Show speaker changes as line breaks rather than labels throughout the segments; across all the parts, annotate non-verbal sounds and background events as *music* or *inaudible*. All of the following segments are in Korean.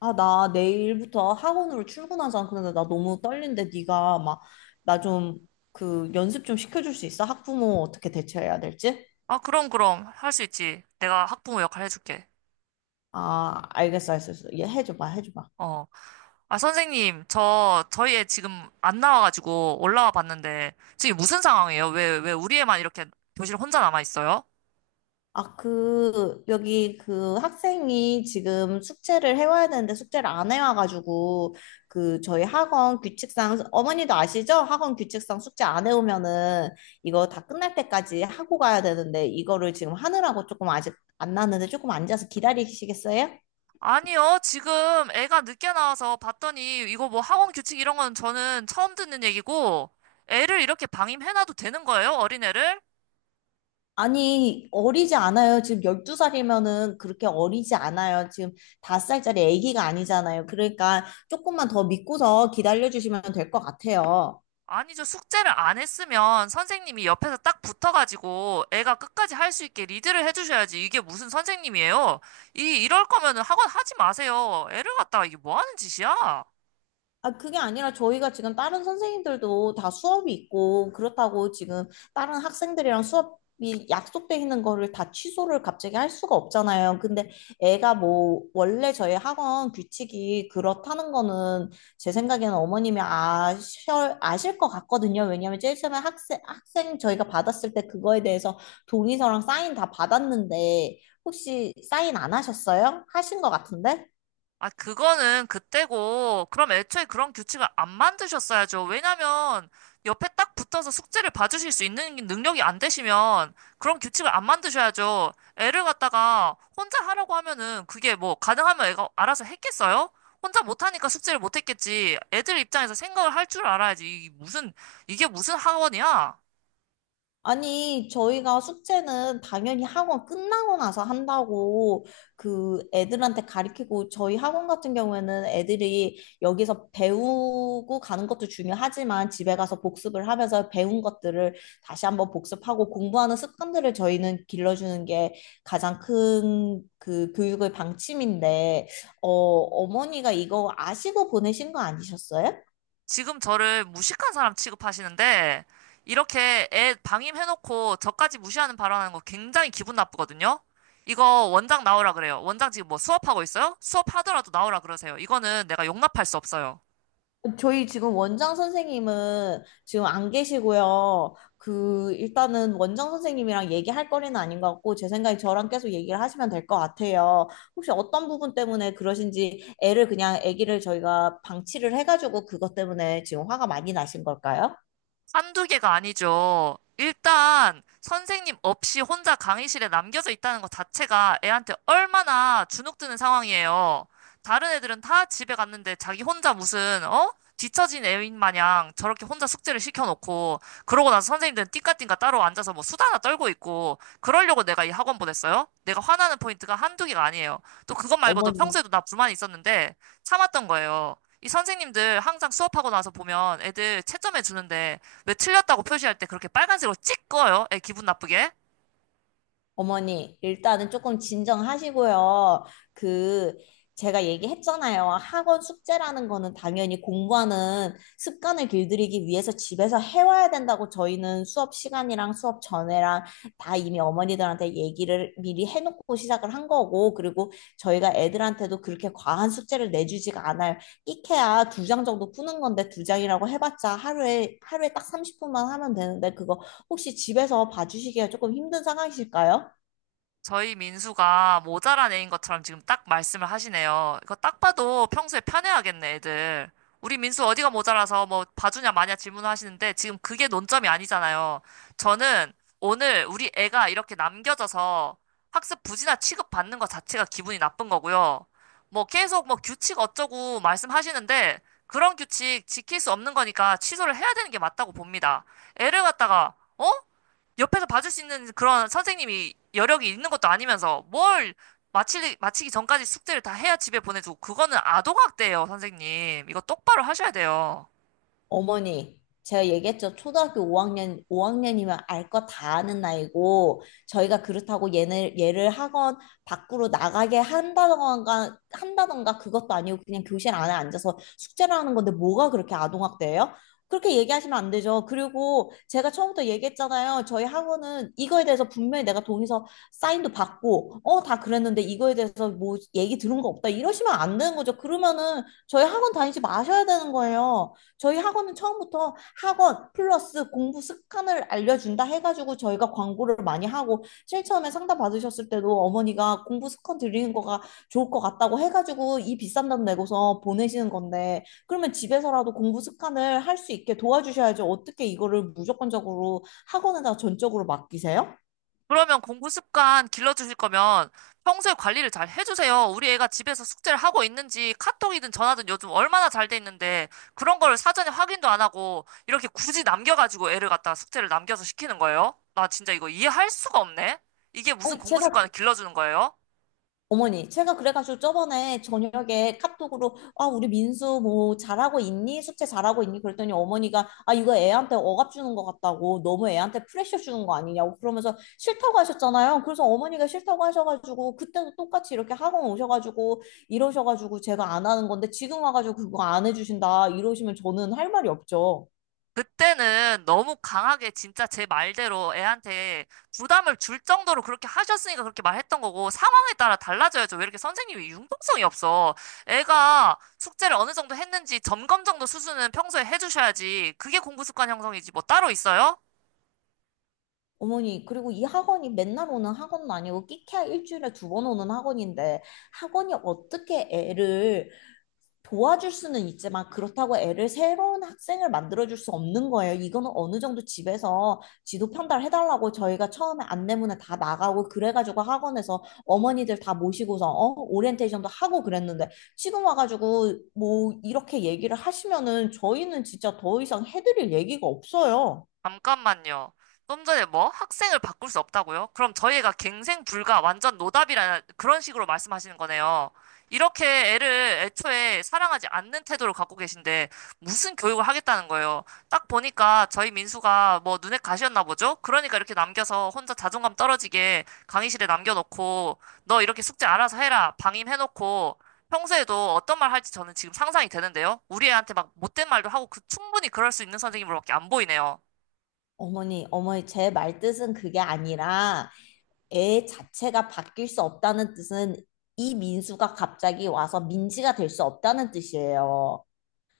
아, 나 내일부터 학원으로 출근하잖아. 근데 나 너무 떨린데 네가 막 나 좀 연습 좀 시켜줄 수 있어? 학부모 어떻게 대처해야 될지?
아, 그럼. 할 수 있지. 내가 학부모 역할 해줄게.
아, 알겠어. 얘 해줘봐.
어. 아, 선생님, 저희 애 지금 안 나와가지고 올라와 봤는데, 지금 무슨 상황이에요? 왜 우리 애만 이렇게 교실 혼자 남아있어요?
아, 그 여기 그 학생이 지금 숙제를 해와야 되는데 숙제를 안 해와가지고 저희 학원 규칙상 어머니도 아시죠? 학원 규칙상 숙제 안 해오면은 이거 다 끝날 때까지 하고 가야 되는데 이거를 지금 하느라고 조금 아직 안 나왔는데 조금 앉아서 기다리시겠어요?
아니요, 지금 애가 늦게 나와서 봤더니, 이거 뭐 학원 규칙 이런 건 저는 처음 듣는 얘기고, 애를 이렇게 방임해놔도 되는 거예요? 어린애를?
아니, 어리지 않아요. 지금 12살이면은 그렇게 어리지 않아요. 지금 5살짜리 아기가 아니잖아요. 그러니까 조금만 더 믿고서 기다려주시면 될 것 같아요.
아니죠. 숙제를 안 했으면 선생님이 옆에서 딱 붙어가지고 애가 끝까지 할 수 있게 리드를 해주셔야지. 이게 무슨 선생님이에요? 이럴 거면은 학원 하지 마세요. 애를 갖다가 이게 뭐 하는 짓이야?
아, 그게 아니라 저희가 지금 다른 선생님들도 다 수업이 있고, 그렇다고 지금 다른 학생들이랑 수업이 약속돼 있는 거를 다 취소를 갑자기 할 수가 없잖아요. 근데 애가 뭐, 원래 저희 학원 규칙이 그렇다는 거는 제 생각에는 아실 것 같거든요. 왜냐면 제일 처음에 학생 저희가 받았을 때 그거에 대해서 동의서랑 사인 다 받았는데, 혹시 사인 안 하셨어요? 하신 것 같은데?
아, 그거는 그때고, 그럼 애초에 그런 규칙을 안 만드셨어야죠. 왜냐면, 옆에 딱 붙어서 숙제를 봐주실 수 있는 능력이 안 되시면, 그런 규칙을 안 만드셔야죠. 애를 갖다가 혼자 하라고 하면은, 그게 뭐, 가능하면 애가 알아서 했겠어요? 혼자 못하니까 숙제를 못했겠지. 애들 입장에서 생각을 할 줄 알아야지. 이게 무슨 학원이야?
아니, 저희가 숙제는 당연히 학원 끝나고 나서 한다고 애들한테 가르치고 저희 학원 같은 경우에는 애들이 여기서 배우고 가는 것도 중요하지만 집에 가서 복습을 하면서 배운 것들을 다시 한번 복습하고 공부하는 습관들을 저희는 길러주는 게 가장 큰 교육의 방침인데, 어머니가 이거 아시고 보내신 거 아니셨어요?
지금 저를 무식한 사람 취급하시는데, 이렇게 애 방임해놓고 저까지 무시하는 발언하는 거 굉장히 기분 나쁘거든요? 이거 원장 나오라 그래요. 원장 지금 뭐 수업하고 있어요? 수업하더라도 나오라 그러세요. 이거는 내가 용납할 수 없어요.
저희 지금 원장 선생님은 지금 안 계시고요. 일단은 원장 선생님이랑 얘기할 거리는 아닌 것 같고, 제 생각에 저랑 계속 얘기를 하시면 될 것 같아요. 혹시 어떤 부분 때문에 그러신지, 아기를 저희가 방치를 해가지고 그것 때문에 지금 화가 많이 나신 걸까요?
한두 개가 아니죠. 일단 선생님 없이 혼자 강의실에 남겨져 있다는 것 자체가 애한테 얼마나 주눅드는 상황이에요. 다른 애들은 다 집에 갔는데 자기 혼자 무슨 어? 뒤처진 애인 마냥 저렇게 혼자 숙제를 시켜놓고 그러고 나서 선생님들은 띵까띵까 따로 앉아서 뭐 수다나 떨고 있고 그러려고 내가 이 학원 보냈어요? 내가 화나는 포인트가 한두 개가 아니에요. 또 그것 말고도
어머니
평소에도 나 불만이 있었는데 참았던 거예요. 이 선생님들 항상 수업하고 나서 보면 애들 채점해 주는데 왜 틀렸다고 표시할 때 그렇게 빨간색으로 찍어요? 애 기분 나쁘게?
어머니, 일단은 조금 진정하시고요. 그, 제가 얘기했잖아요. 학원 숙제라는 거는 당연히 공부하는 습관을 길들이기 위해서 집에서 해와야 된다고 저희는 수업 시간이랑 수업 전에랑 다 이미 어머니들한테 얘기를 미리 해놓고 시작을 한 거고, 그리고 저희가 애들한테도 그렇게 과한 숙제를 내주지가 않아요. 끼케야 두 장 정도 푸는 건데 두 장이라고 해봤자 하루에 딱 30분만 하면 되는데 그거 혹시 집에서 봐주시기가 조금 힘든 상황이실까요?
저희 민수가 모자란 애인 것처럼 지금 딱 말씀을 하시네요. 이거 딱 봐도 평소에 편애하겠네, 애들. 우리 민수 어디가 모자라서 뭐 봐주냐 마냐 질문하시는데 지금 그게 논점이 아니잖아요. 저는 오늘 우리 애가 이렇게 남겨져서 학습 부진아 취급받는 것 자체가 기분이 나쁜 거고요. 뭐 계속 뭐 규칙 어쩌고 말씀하시는데 그런 규칙 지킬 수 없는 거니까 취소를 해야 되는 게 맞다고 봅니다. 애를 갖다가 어? 옆에서 봐줄 수 있는 그런 선생님이 여력이 있는 것도 아니면서 뭘 마치기 전까지 숙제를 다 해야 집에 보내주고 그거는 아동학대예요, 선생님. 이거 똑바로 하셔야 돼요.
어머니, 제가 얘기했죠. 초등학교 5학년이면 알 거 다 아는 나이고, 저희가 그렇다고 얘를 학원 밖으로 나가게 한다던가 그것도 아니고 그냥 교실 안에 앉아서 숙제를 하는 건데 뭐가 그렇게 아동학대예요? 그렇게 얘기하시면 안 되죠. 그리고 제가 처음부터 얘기했잖아요. 저희 학원은 이거에 대해서 분명히 내가 동의서 사인도 받고, 다 그랬는데 이거에 대해서 뭐 얘기 들은 거 없다. 이러시면 안 되는 거죠. 그러면은 저희 학원 다니지 마셔야 되는 거예요. 저희 학원은 처음부터 학원 플러스 공부 습관을 알려준다 해가지고 저희가 광고를 많이 하고 제일 처음에 상담 받으셨을 때도 어머니가 공부 습관 드리는 거가 좋을 것 같다고 해가지고 이 비싼 돈 내고서 보내시는 건데 그러면 집에서라도 공부 습관을 할 수 있게 도와주셔야죠. 어떻게 이거를 무조건적으로 학원에다 전적으로 맡기세요?
그러면 공부 습관 길러주실 거면 평소에 관리를 잘 해주세요. 우리 애가 집에서 숙제를 하고 있는지 카톡이든 전화든 요즘 얼마나 잘 돼 있는데 그런 거를 사전에 확인도 안 하고 이렇게 굳이 남겨가지고 애를 갖다 가 숙제를 남겨서 시키는 거예요? 나 진짜 이거 이해할 수가 없네. 이게 무슨
아니,
공부
제가
습관을 길러주는 거예요?
어머니, 제가 그래가지고 저번에 저녁에 카톡으로, 아, 우리 민수 뭐 잘하고 있니? 숙제 잘하고 있니? 그랬더니 어머니가, 아, 이거 애한테 억압 주는 것 같다고, 너무 애한테 프레셔 주는 거 아니냐고 그러면서 싫다고 하셨잖아요. 그래서 어머니가 싫다고 하셔가지고, 그때도 똑같이 이렇게 학원 오셔가지고, 이러셔가지고 제가 안 하는 건데, 지금 와가지고 그거 안 해주신다, 이러시면 저는 할 말이 없죠.
그때는 너무 강하게 진짜 제 말대로 애한테 부담을 줄 정도로 그렇게 하셨으니까 그렇게 말했던 거고 상황에 따라 달라져야죠. 왜 이렇게 선생님이 융통성이 없어? 애가 숙제를 어느 정도 했는지 점검 정도 수준은 평소에 해주셔야지. 그게 공부 습관 형성이지 뭐 따로 있어요?
어머니, 그리고 이 학원이 맨날 오는 학원은 아니고 끼케야 일주일에 두 번 오는 학원인데 학원이 어떻게 애를 도와줄 수는 있지만 그렇다고 애를 새로운 학생을 만들어줄 수 없는 거예요. 이거는 어느 정도 집에서 지도 편달해달라고 저희가 처음에 안내문에 다 나가고 그래가지고 학원에서 어머니들 다 모시고서 어? 오리엔테이션도 하고 그랬는데 지금 와가지고 뭐 이렇게 얘기를 하시면은 저희는 진짜 더 이상 해드릴 얘기가 없어요.
잠깐만요. 좀 전에 뭐? 학생을 바꿀 수 없다고요? 그럼 저희가 갱생 불가, 완전 노답이라는 그런 식으로 말씀하시는 거네요. 이렇게 애를 애초에 사랑하지 않는 태도를 갖고 계신데 무슨 교육을 하겠다는 거예요? 딱 보니까 저희 민수가 뭐 눈에 가시였나 보죠? 그러니까 이렇게 남겨서 혼자 자존감 떨어지게 강의실에 남겨놓고 너 이렇게 숙제 알아서 해라 방임해놓고 평소에도 어떤 말 할지 저는 지금 상상이 되는데요. 우리 애한테 막 못된 말도 하고 그 충분히 그럴 수 있는 선생님으로밖에 안 보이네요.
어머니, 제 말뜻은 그게 아니라 애 자체가 바뀔 수 없다는 뜻은 이 민수가 갑자기 와서 민지가 될 수 없다는 뜻이에요.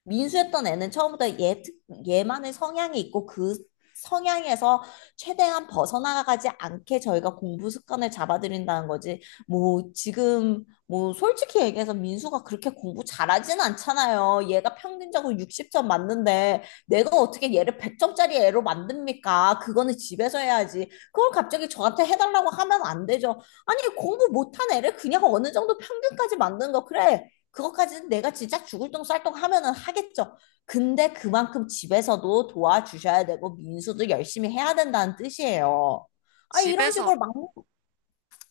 민수했던 애는 처음부터 얘만의 성향이 있고 그 성향에서 최대한 벗어나가지 않게 저희가 공부 습관을 잡아들인다는 거지. 뭐 지금 뭐 솔직히 얘기해서 민수가 그렇게 공부 잘하진 않잖아요. 얘가 평균적으로 60점 맞는데 내가 어떻게 얘를 100점짜리 애로 만듭니까? 그거는 집에서 해야지. 그걸 갑자기 저한테 해달라고 하면 안 되죠. 아니 공부 못한 애를 그냥 어느 정도 평균까지 만든 거 그래. 그것까지는 내가 진짜 죽을 똥 쌀똥 하면은 하겠죠. 근데 그만큼 집에서도 도와주셔야 되고 민수도 열심히 해야 된다는 뜻이에요. 아 이런
집에서,
식으로 막무,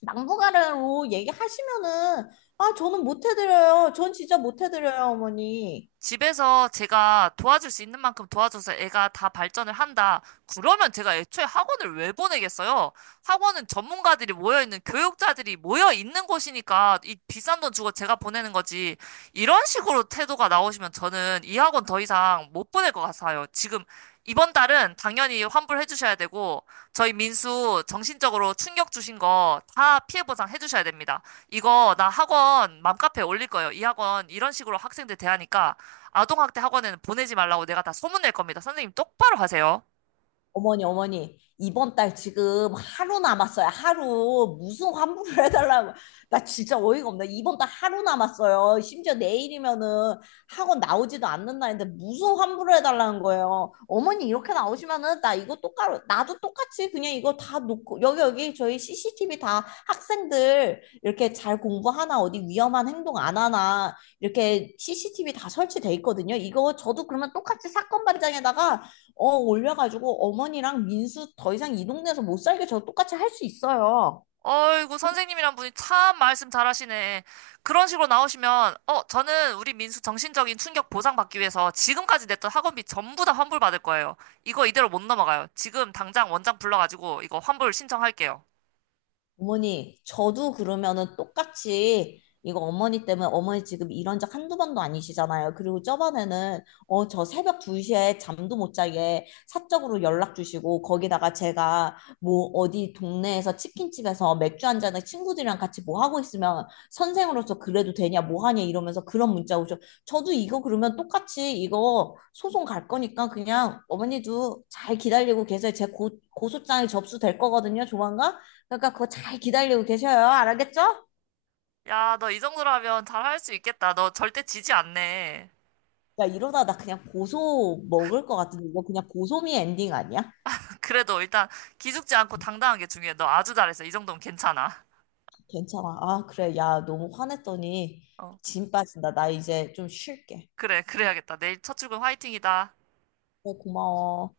막무가내로 얘기하시면은 아 저는 못 해드려요. 전 진짜 못 해드려요, 어머니.
집에서 제가 도와줄 수 있는 만큼 도와줘서 애가 다 발전을 한다. 그러면 제가 애초에 학원을 왜 보내겠어요? 학원은 전문가들이 모여있는 교육자들이 모여있는 곳이니까 이 비싼 돈 주고 제가 보내는 거지. 이런 식으로 태도가 나오시면 저는 이 학원 더 이상 못 보낼 것 같아요. 지금 이번 달은 당연히 환불해 주셔야 되고 저희 민수 정신적으로 충격 주신 거 다 피해 보상 해 주셔야 됩니다. 이거 나 학원 맘카페에 올릴 거예요. 이 학원 이런 식으로 학생들 대하니까 아동학대 학원에는 보내지 말라고 내가 다 소문낼 겁니다. 선생님 똑바로 하세요.
어머니, 이번 달 지금 하루 남았어요. 하루. 무슨 환불을 해달라고. 나 진짜 어이가 없네. 이번 달 하루 남았어요. 심지어 내일이면은 학원 나오지도 않는 날인데 무슨 환불을 해달라는 거예요. 어머니, 이렇게 나오시면은 나도 똑같이 그냥 이거 다 놓고, 여기 저희 CCTV 다 학생들 이렇게 잘 공부하나, 어디 위험한 행동 안 하나, 이렇게 CCTV 다 설치돼 있거든요. 이거 저도 그러면 똑같이 사건 발장에다가 올려가지고 어머니랑 민수 더 이상 이 동네에서 못 살게 저 똑같이 할 수 있어요.
어이구, 선생님이란 분이 참 말씀 잘하시네. 그런 식으로 나오시면, 어, 저는 우리 민수 정신적인 충격 보상받기 위해서 지금까지 냈던 학원비 전부 다 환불받을 거예요. 이거 이대로 못 넘어가요. 지금 당장 원장 불러가지고 이거 환불 신청할게요.
저도 그러면은 똑같이 이거 어머니 지금 이런 적 한두 번도 아니시잖아요. 그리고 저번에는 저 새벽 2시에 잠도 못 자게 사적으로 연락 주시고 거기다가 제가 뭐 어디 동네에서 치킨집에서 맥주 한 잔에 친구들이랑 같이 뭐 하고 있으면 선생으로서 그래도 되냐 뭐 하냐 이러면서 그런 문자 오죠. 저도 이거 그러면 똑같이 이거 소송 갈 거니까 그냥 어머니도 잘 기다리고 계세요. 고소장이 접수될 거거든요. 조만간. 그러니까 그거 잘 기다리고 계셔요. 알겠죠?
야, 너 이 정도라면 잘할 수 있겠다. 너 절대 지지 않네.
야, 이러다 나 그냥 고소 먹을 것 같은데 이거 그냥 고소미 엔딩 아니야?
*laughs* 그래도 일단 기죽지 않고 당당한 게 중요해. 너 아주 잘했어. 이 정도면 괜찮아.
괜찮아. 아, 그래. 야, 너무 화냈더니
어,
진 빠진다. 나 이제 좀 쉴게.
그래, 그래야겠다. 내일 첫 출근 화이팅이다.
네, 고마워.